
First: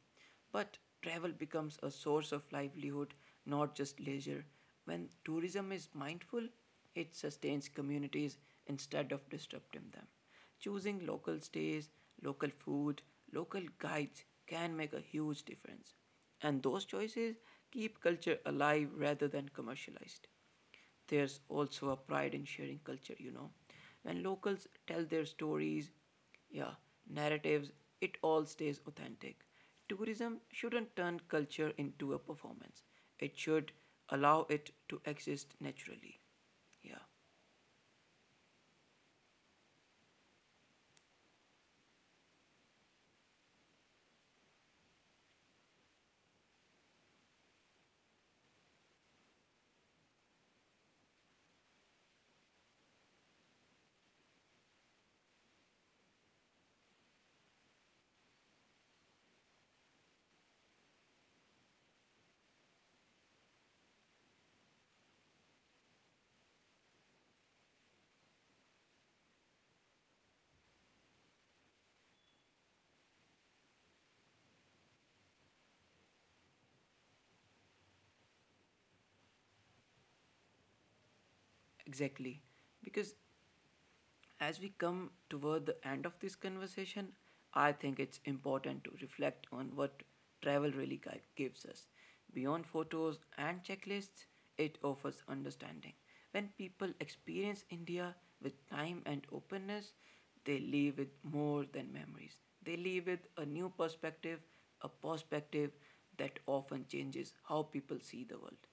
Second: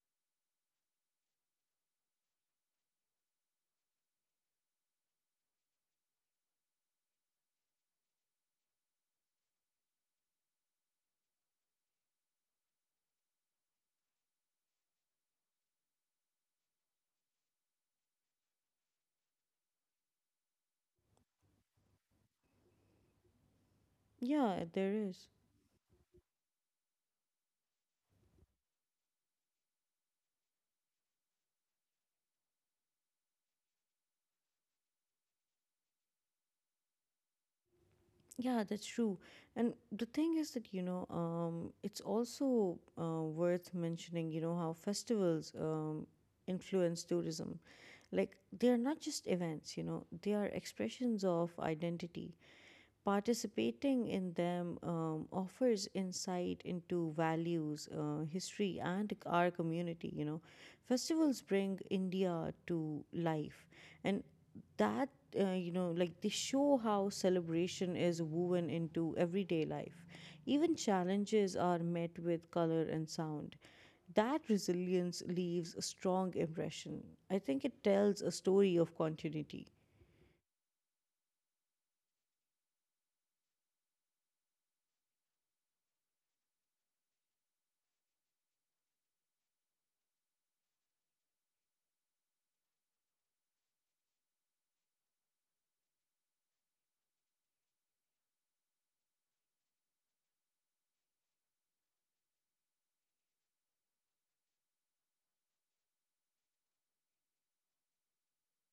But travel becomes a source of livelihood, not just leisure. When tourism is mindful, it sustains communities instead of disrupting them. Choosing local stays, local food, local guides can make a huge difference. And those choices keep culture alive rather than commercialized. There's also a pride in sharing culture, you know. When locals
Yeah, there
tell their
is.
stories, yeah, narratives, it all stays authentic. Tourism shouldn't turn culture into a performance. It should allow it to exist naturally. Yeah,
Yeah, that's true. And the thing is that, you know, it's also worth mentioning, you know, how festivals influence tourism. Like, they are not just events, you know, they are expressions of identity. Participating in them offers insight into values, history, and our community. You know, festivals bring India to life, and that, you know, like they show how celebration is woven into everyday life. Even challenges are met with color and sound. That resilience leaves a strong impression. I think it tells a story of continuity.
exactly. Because as we come toward the end of this conversation, I think it's important to reflect on what travel really gives us. Beyond photos and checklists, it offers understanding. When people experience India with time and openness, they leave with more than memories. They leave with a new perspective, a perspective that often changes how people see the world.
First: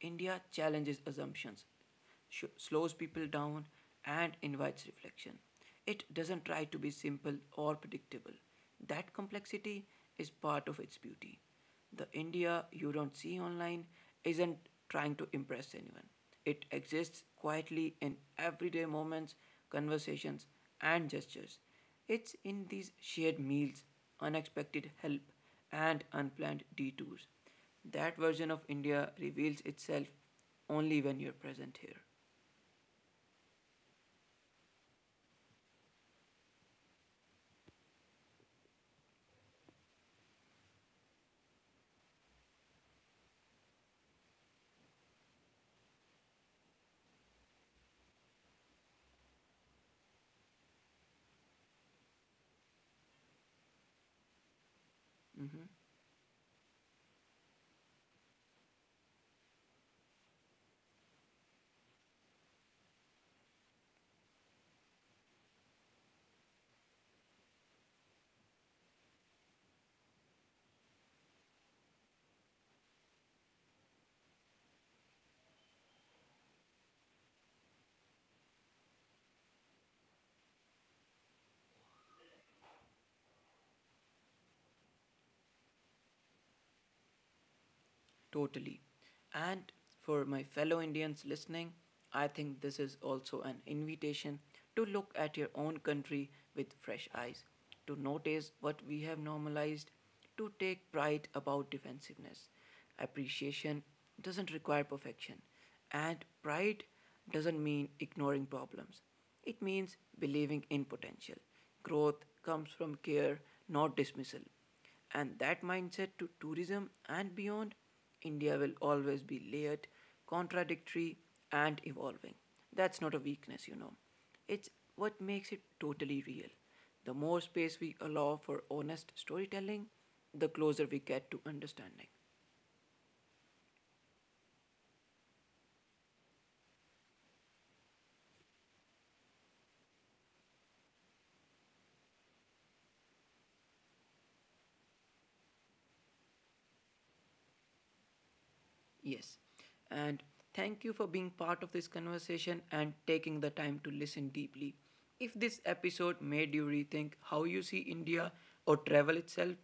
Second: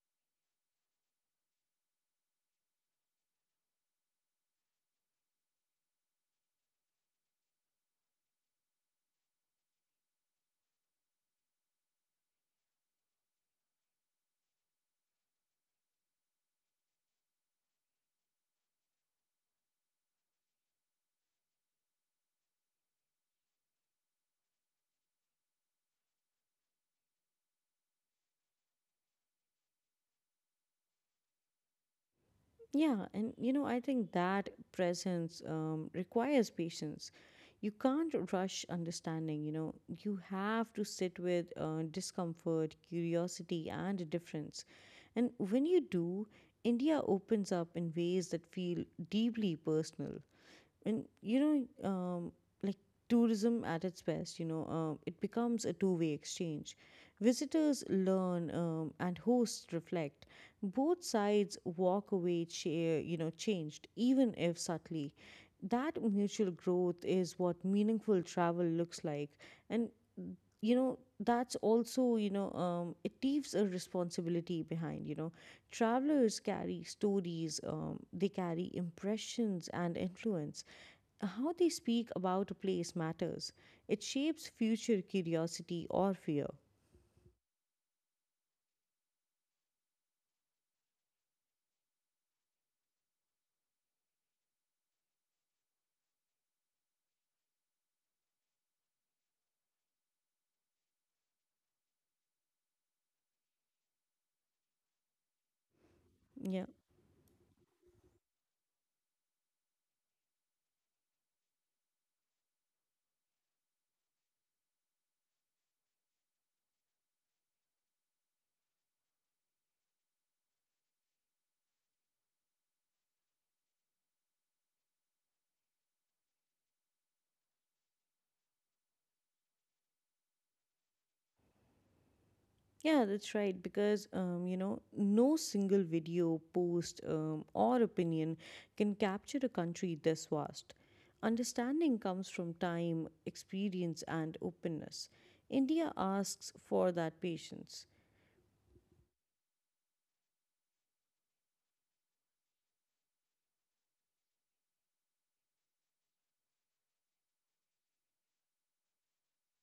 India challenges assumptions, slows people down and invites reflection. It doesn't try to be simple or predictable. That complexity is part of its beauty. The India you don't see online isn't trying to impress anyone. It exists quietly in everyday moments, conversations, and gestures. It's in these shared meals, unexpected help, and unplanned detours that version of India reveals itself only when you're present here.
Yeah, and you know, I think that presence requires patience. You can't rush understanding, you know, you have to sit with discomfort, curiosity, and difference. And when you do, India opens up in ways that feel deeply personal. And you know, like, tourism at its best, you know, it
Hmm.
becomes a two-way exchange. Visitors learn, and hosts reflect. Both sides walk away you know, changed, even if subtly. That mutual growth is what meaningful travel looks like. And, you know, that's also, you know, it leaves a responsibility behind, you know. Travelers carry stories, they carry impressions and influence. How they speak about a place matters. It shapes future curiosity or fear.
Totally. And for my fellow Indians listening, I think this is also an invitation to look at your own country with fresh eyes, to notice what we have normalized, to take pride about defensiveness. Appreciation doesn't require perfection, and
Yeah.
pride doesn't mean ignoring problems. It means believing in potential. Growth comes from care, not dismissal. And that mindset to tourism and beyond, India will always be layered, contradictory, and evolving. That's not a weakness, you know. It's what makes it totally real. The more space we allow for honest storytelling, the closer we get to understanding.
Yeah, that's right. Because, you know, no single video, post, or opinion can capture a country this vast. Understanding comes from time, experience, and openness. India asks for that patience.
Yes. And thank you for being part of this conversation and taking the time to listen deeply. If this episode made you rethink how you see India or travel itself,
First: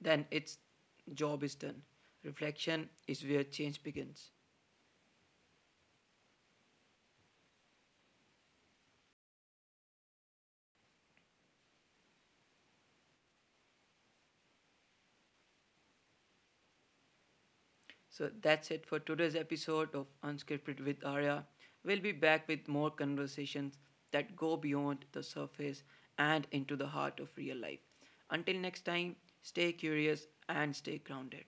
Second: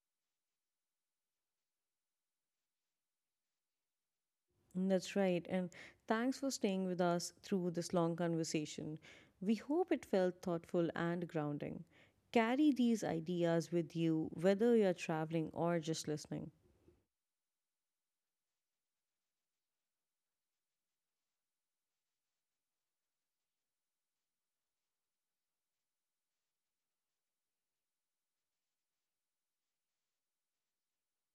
then its job is done. Reflection is where change begins.
That's right. And thanks for staying with us through this long conversation. We hope it felt thoughtful and grounding. Carry these ideas with you, whether you're traveling or just listening.
So that's it for today's episode of Unscripted with Arya. We'll be back with more conversations that go beyond the surface and into the heart of real life. Until next time, stay curious and stay grounded.